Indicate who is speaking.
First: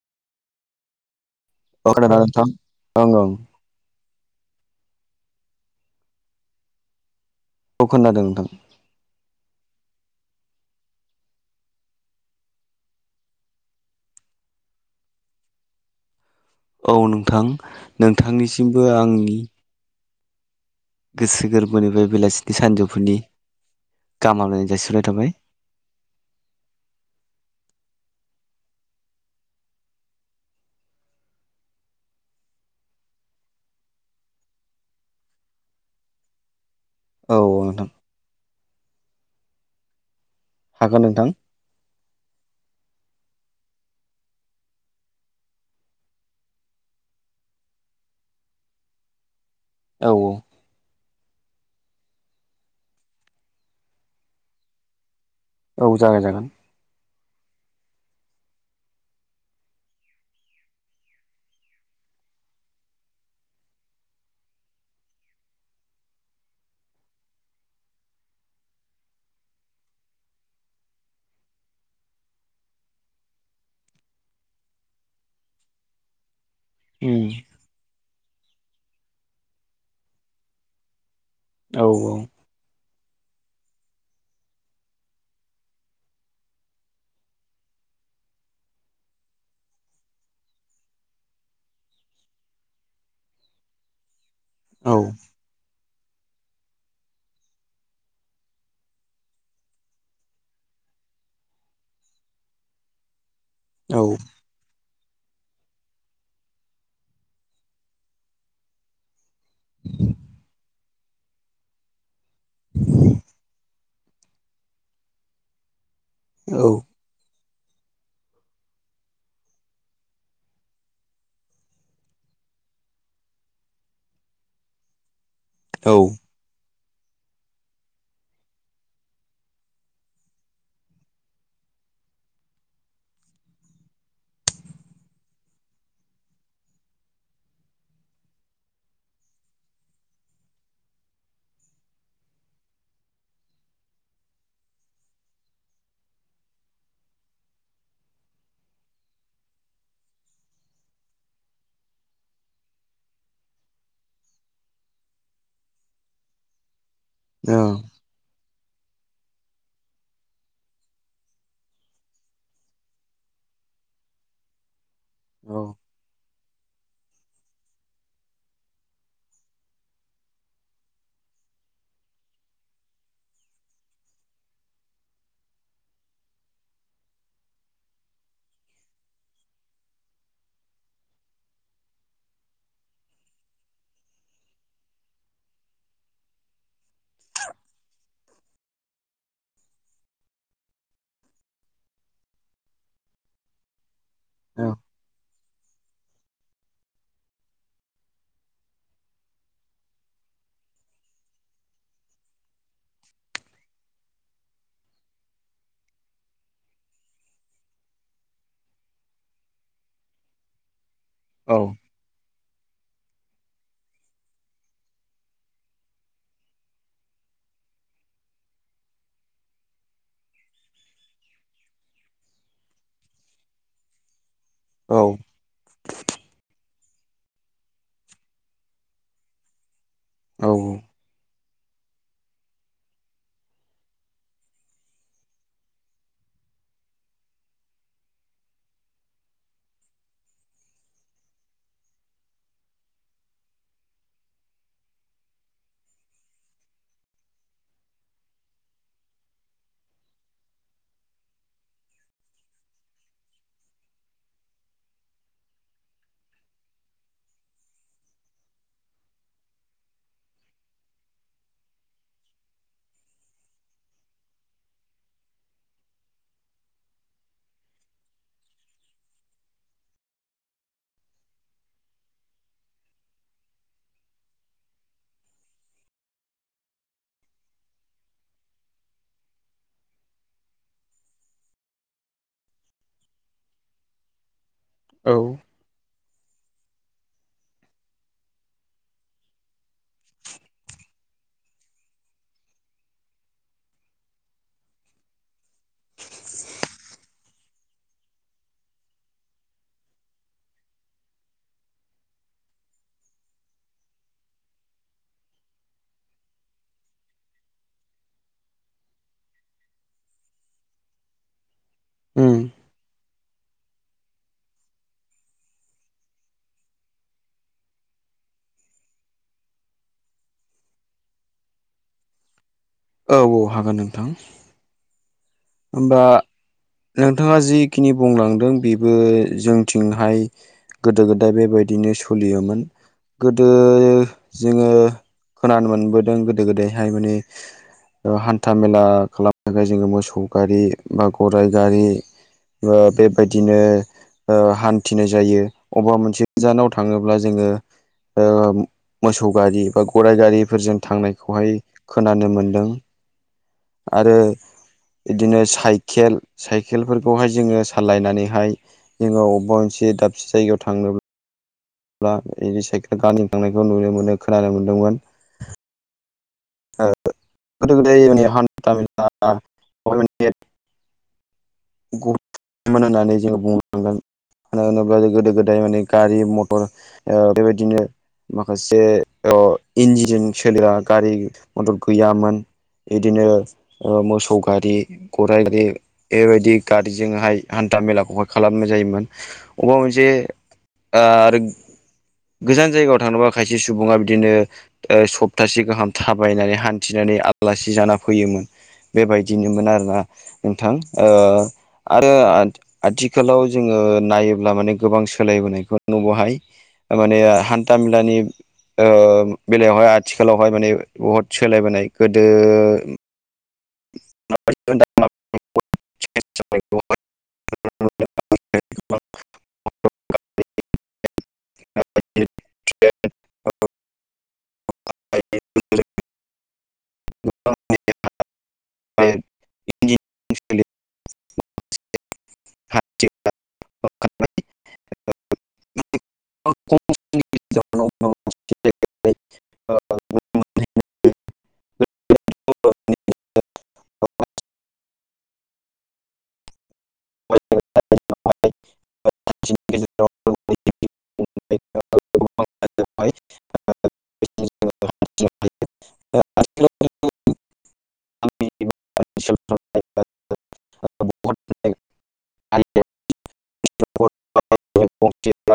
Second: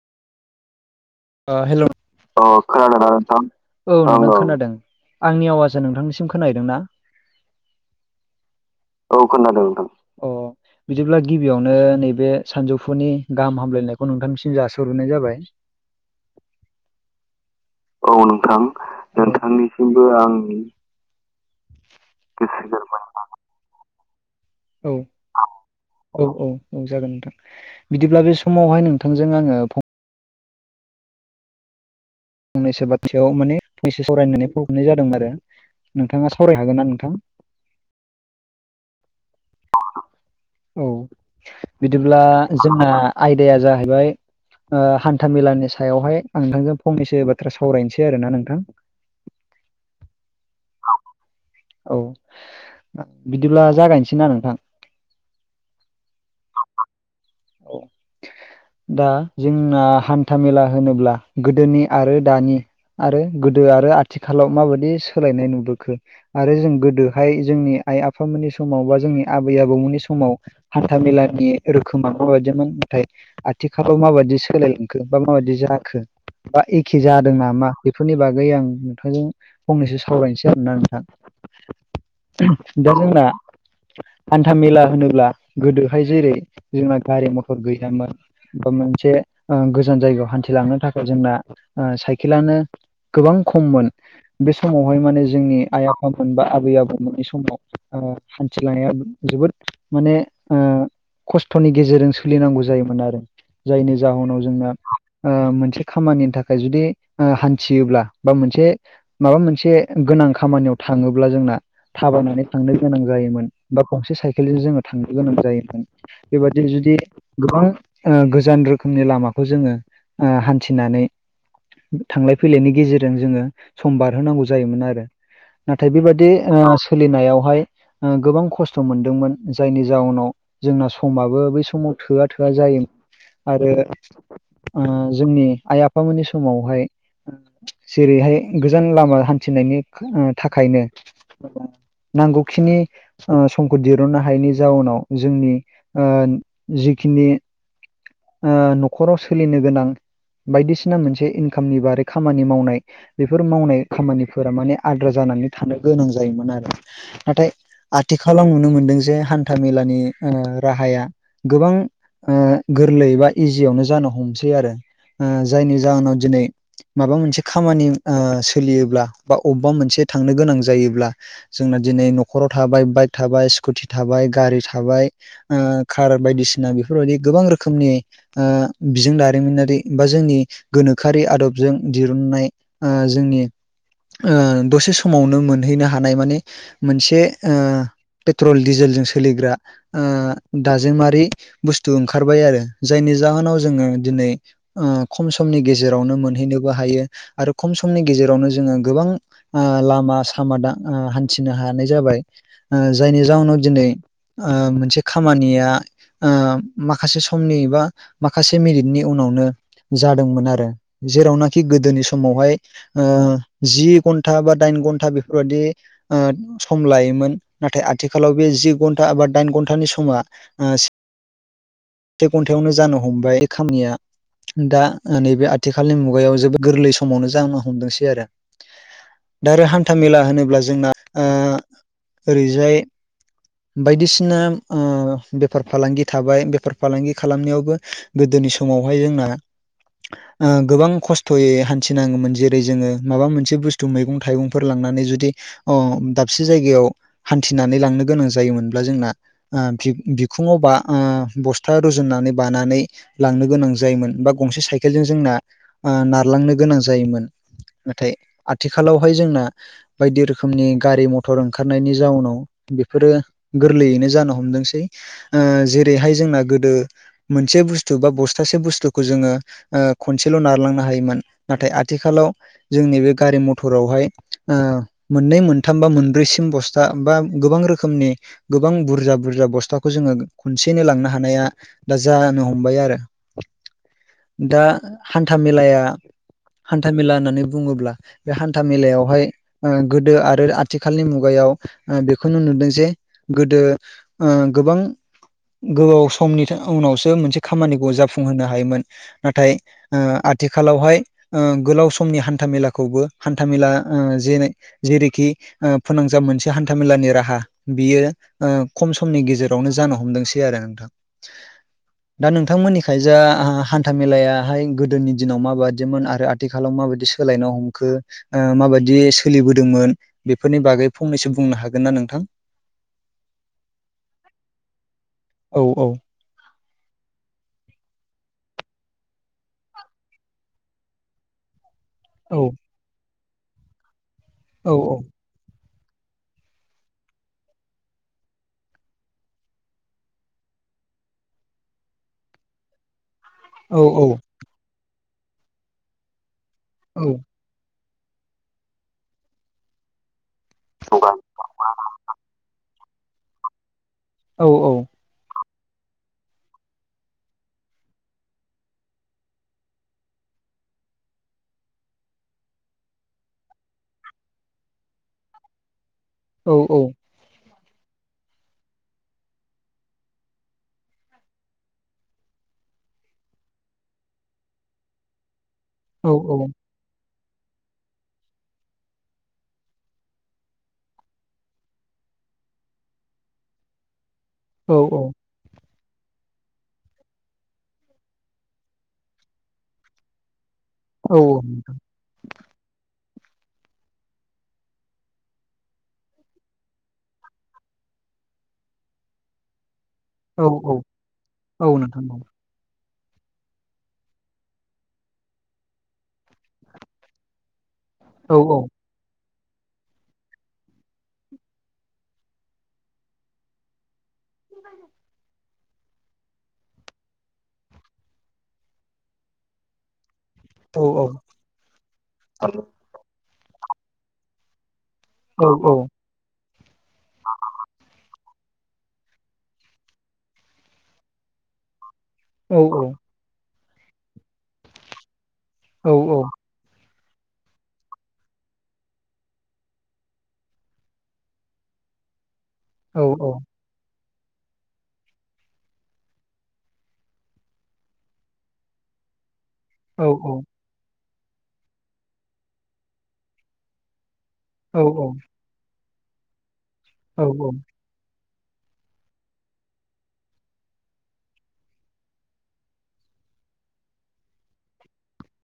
Speaker 1: हेल'
Speaker 2: अ खोनादोंना नोंथां
Speaker 1: खोनादोंना
Speaker 2: ओं ओं
Speaker 1: नोंथां? औ नोंथां खोनादों आंनि आवाजआ नोंथांनिसिम खोनाहैदोंना?
Speaker 2: औ खोनादों नोंथां।
Speaker 1: औ खोनादों नोंथां। अ। बिदिब्ला गिबियावनो नैबे सानजौफुनि गाहाम हामलायनायखौ नोंथांनिसिम जासोहरग्रोनाय जाबाय।
Speaker 2: औ नोंथां।
Speaker 1: औ नोंथां
Speaker 2: नोंथांनिसिमबो आंनि
Speaker 1: नोंथांनिसिमबो आंनि
Speaker 2: गोसो गोरबोनिफ्राय बेलासिनि
Speaker 1: गोसो गोरबोनि
Speaker 2: सानजौफुनि गाहाम हामलायनायखौ
Speaker 1: औ आ औ औ औ जागोन नोंथां। बिदिब्ला बे समावहाय नोंथांजों आङो फं फंनैसो बाथथायाव माने फंनैसो सावरायनो होननानै फन हरनाय जादोंमोन आरो। नोंथाङा सावराय हागोन ना नोंथां?
Speaker 2: औ ओं।
Speaker 1: औ
Speaker 2: हागोन नोंथां
Speaker 1: बिदिब्ला जोंना आयदाया जाहैबाय ओ हान्था मेलानि सायावहाय आं नोंथांजों फंनैसो बाथ्रा सावरायनोसै आरो ना नोंथां। [inaudible]
Speaker 2: औ।
Speaker 1: औ औ आ बिदिब्ला जागायनोसै आं नोंथां?
Speaker 2: औ जागाय जागोन।
Speaker 1: औ। दा जोंना हान्था मेला होनोब्ला गोदोनि आरो दानि आरो गोदो आरो आथिखालाव माबायदि सोलायनाय नुबोखो? आरो जों गोदोहाय जोंनि आइ आफामोननि समाव बा जोंनि आबै आबौमोननि समाव हान्था मेलानि रोखोम खोमा माबायदिमोन नाथाय आथिखालाव माबायदि सोलायलांखो बा माबायदि जाखो? बा एखे
Speaker 2: उम
Speaker 1: जादों नाम बेफोरनि बागै आं नोंथांजों फंनैसो सावरायनोसै आरोना नोंथां।
Speaker 2: औ औ।
Speaker 1: ओहोम दा जोंना हान्था मेला होनोब्ला गोदोहाय जेरै जोंना गारि मथर गैयामोन। बा मोनसे ओ गोजान जायगायाव हान्थिलांनो थाखाय जोंना ओ साइकेलानो गोबां खममोन बे
Speaker 2: औ
Speaker 1: समावहाय माने जो जोंनि आइ आफामोन बा आबै आबौमोननि समाव ओ हान्थिनाया जोबोद माने ओ खस्थ'नि गेजेरजों सोलिनांगौ जायोमोन आरो। जायनि
Speaker 2: औ
Speaker 1: जाउनाव जोंना ओ मोनसे खामानिनि थाखाय जुदि ओ हान्थियोब्ला बा मोनसे माबा मोनसे गोनां खामानियाव थाङोब्ला जोंना थाबायनानै थांनो गोनां जायोमोन। बा गंसे साइकेलजों जोङो थांनो गोनां जायोमोन।
Speaker 2: औ
Speaker 1: बेबादिनो जुदि गोबां ओ गोजान रोखोमनि लामाखौ जोङो ओ हान्थिनानै थांलाय फैलायनि गेजेरजों जोङो सम बारहोनांगौ जायोमोन आरो। नाथाय बेबादि ओ सो सोलिनायावहाय ओ गोबां खस्थ' मोनदोंमोन जायनि जाउनाव जोंना समाबो बै समाव थोआ थोआ जायोमोन आरो ओ जोंनि आइ आफामोननि समावहाय जेरैहाय गोजान लामा हान्थिनायनि खो थाखायनो नांगौखिनि ओ समखौ दहुननो हायैनि जाउनाव जोंनि ओ जिखिनि न'खराव सोलिनो गोनां बायदिसिना मोनसे इनकामनि बारै खामानि मावनाय बेफोर मावनाय खामानिफोरा माने आद्रा जानानै थानो गोनां जायोमोन आरो। नाथाय आथिखालाव नुनो मोनदों जे हान्था मेलानि ओ राहाया गोबां ओ गोरलै बा इजियावनो जानो हमसै आरो। ओ
Speaker 2: औ
Speaker 1: जायनि जाहोनाव दिनै माबा मोनसे खामानि ओ सोलियोब्ला बा अबेबा मोनसे थांनो गोनां जायोब्ला जोंना दिनै न'खराव थाबाय बाइक थाबाय स्कुटि थाबाय गारि थाब थाबाय ओ कार बायदिसिना बेफोरबायदि गोबां रोखोमनि बिजों दारिमिनारि बा जोंनि गोनोखोआरि आदबजों दिरुननाय ओ जोंनि ओ दसे समावनो मोनहैनो हानाय माने मोनसे ओ पेट्रल डिजेलजों सोलिग्रा ओ दाजेमारि बुस्थु ओंखारबाय आरो जायनि जाहोनाव जोङो दिनै ओ खम समनि गेजेरावनो मोनहैनो हायो आरो खम समनि गेजेरावनो जोङो गोबां ओ लामा सामा दां ओ हान्थिनो हानाय जाबाय ओ जायनि जााहनाव दिनै ओ मोनसे खामानिया ओ माखासे समनि बा माखासे मिनिटनि उनावनो जादोंमोन आरो।
Speaker 2: औ
Speaker 1: जेरावनाखि गोदोनि समावहाय ओ जि घन्टा बा दाइन घन्टा बेफोरबायाददि ओ सम लायोमोन नाथाय आथिखालाव बे जि घन्टा बबा दाइन घन्टानि समा ओ से घन्टायावनो जानो हमबाय बे खामिया दा
Speaker 2: औ
Speaker 1: नै बे आथिखालनि मुगायाव जोबोद गोरलै समावनो जनो हमदोंसै आरो दा हान्थाामेला होनोब्ला
Speaker 2: उम
Speaker 1: जोंना ओ ओरैजाय बायदिसिना ओ बेफार फालांगि थाबाय बेफार फालांगि खालामनायावबो गोदोनि समावहाय जोंना ओ गोबां खस्थ'यै हान्थिनाङोमोन जेरै जोङो माबा मोनसे बुस्थु मैगं थाइगंफोर लांनानै जुदि [unintelligible] दाबसे जायगायाव हान्थिनानै लांनो गोनां जायोमोनब्ला जोंना ओ बि-बिखुङाव बा बस था रुजुननानै बानानै लांनो गोनां जायोमोन बा गंसे साइकेलजों जोंना ओ नारलांनो गोनां जायोमोन नाथाय आथिखालावहाय जोंना बायदि रोखोमनि गारि मथर ओंखारनायनि जाउनाव बेफोरो गोरलैयैनो जानो हमदोंसै ओ जेरैहाय जोंना गोदो मोनसे बुस्थु बा बस्थासे बुस्थुखौ जोङो ओ खनसेल' नारलांनो हायोमोन नाथाय आथिखालाव जोंनि बे गारि मथरावहाय ओ मोननै मोनथाम बा मोनब्रैसिम बस्था बा गोबां रोखोमनि गोबां बुरजा बुरजा बस्थाखौ जोङो खनसेनो लांनो हा [unintelligible] दा जानो हमबाय आरो दा
Speaker 2: औ
Speaker 1: हान्था मेलाया हान्था मेला होननानै बुङोब्ला बे हान्था मेलायावहाय गोदो आरो आथिखालनि मुगायाव बेखौनो नुदों जे गोदो ओ गोबां गोबाव स समनि उनावसो मोनसे खामानिखौ जाफुंहोनो हायोमोन नाथाय ओ आथिखालावहाय ओ गोलाव समनि हान्था मेलाखौबो हान्था मेला ओ जेै जेरैखि फोनांजाब मोनसे हान्थाामेलानि राहा बियो ओ खम समनि गेजेरावनो जानो हमदोंसै आरो नोंथां। दा नोंथांमोननिखायल जा हान्था मेलायाहाय गोदोनि दिनाव माबायदिमोन आरो आथिखालाव माबायदि सोलायनो हमखो माबायदि सोलिबोदोंमोन बेफोरनि बागै फंनैसो बुंनो हागोन ना नोंथां?
Speaker 2: औ औ हागोन नोंथां।
Speaker 1: औ औ
Speaker 2: होनबा नोंथाङा जिखिनि बुंलांदों बेबो जोंथिंहाय गोदो गोदाय बेबायदिनो
Speaker 1: औ
Speaker 2: सोलियोमोन गोदो जोङो
Speaker 1: औ
Speaker 2: खोनानो मोनबोदों गोदो गोदायहाय माने हान्था मेला खालामनो थाखाय जोङो मोसौ गारि बा गराइ गारि बा बेबायदिनो
Speaker 1: औ
Speaker 2: ओ हान्थिनाय जायो अबेबा मोनसे गोजानाव
Speaker 1: औ
Speaker 2: थाङोब्ला जोङो ओ मोसौ गारि बा गराइ गारिफोरजों थांनायखौहाय खोनानो मोनदों आरो
Speaker 1: औ औ।
Speaker 2: बिदिनो साइखेल साइखेलफोरखौहाय जोङो सालायनानैहाय जोंनो अबेबा मोनसे दाबसे जायगायाव थांनो अब्ला बिदि साइकेल गारि थांनायखौ नुनो मोनो खोनानो मोन्दोंमोन
Speaker 1: औ औ
Speaker 2: गोदो गोदाय माने हान्था मेला ओमफाय माने [unintelligible] होननानै जोङो बुंलांगोन मानो होनोब्ला जों गोदो गोदाय माने
Speaker 1: औ
Speaker 2: गारि मथर ओ बेबायदिनो माखासे अ इन्जिन सोलिग्रा गारि मथर गैयामोन बिदिनो ओ मोसौ गारि
Speaker 1: औ
Speaker 2: गराइ गारि बेबायदि गारिजोंहाय हान्था मेलाखौहाय खालामनाय जायोमोन अबा मोनसे ओ
Speaker 1: औ
Speaker 2: आरो गोजान जायगायाव थांबा खायसे सुबुङा बिदिनो ओ सप्तासे गाहाम थाबायनानै हान्थिनानै आलासि जाना फैयोमोन बेबायदिनोमोन आरोना
Speaker 1: औ
Speaker 2: नोंथां
Speaker 1: औ
Speaker 2: ओ
Speaker 1: औ नोंथां
Speaker 2: आरो
Speaker 1: औ
Speaker 2: आथिखालाव जोङो नायोब्ला माने गोबां सोलायबोनायखौ नुबावहाय माने तामिलानि
Speaker 1: औ औ
Speaker 2: ओ बेलायावहाय आथिखालावहाय माने बहुद सोलायबोनाय गोदो [unintelligible]
Speaker 1: औ औ आ औ औ
Speaker 2: [inaudible] [inaudible]
Speaker 1: औ औ
Speaker 2: [inaudible]
Speaker 1: औ औ
Speaker 2: [inaudible]
Speaker 1: औ औ
Speaker 2: [inaudible]
Speaker 1: औ औ
Speaker 2: [inaudible]
Speaker 1: औ औ
Speaker 2: [inaudible]
Speaker 1: औ औ
Speaker 2: [inaudible] [inaudible]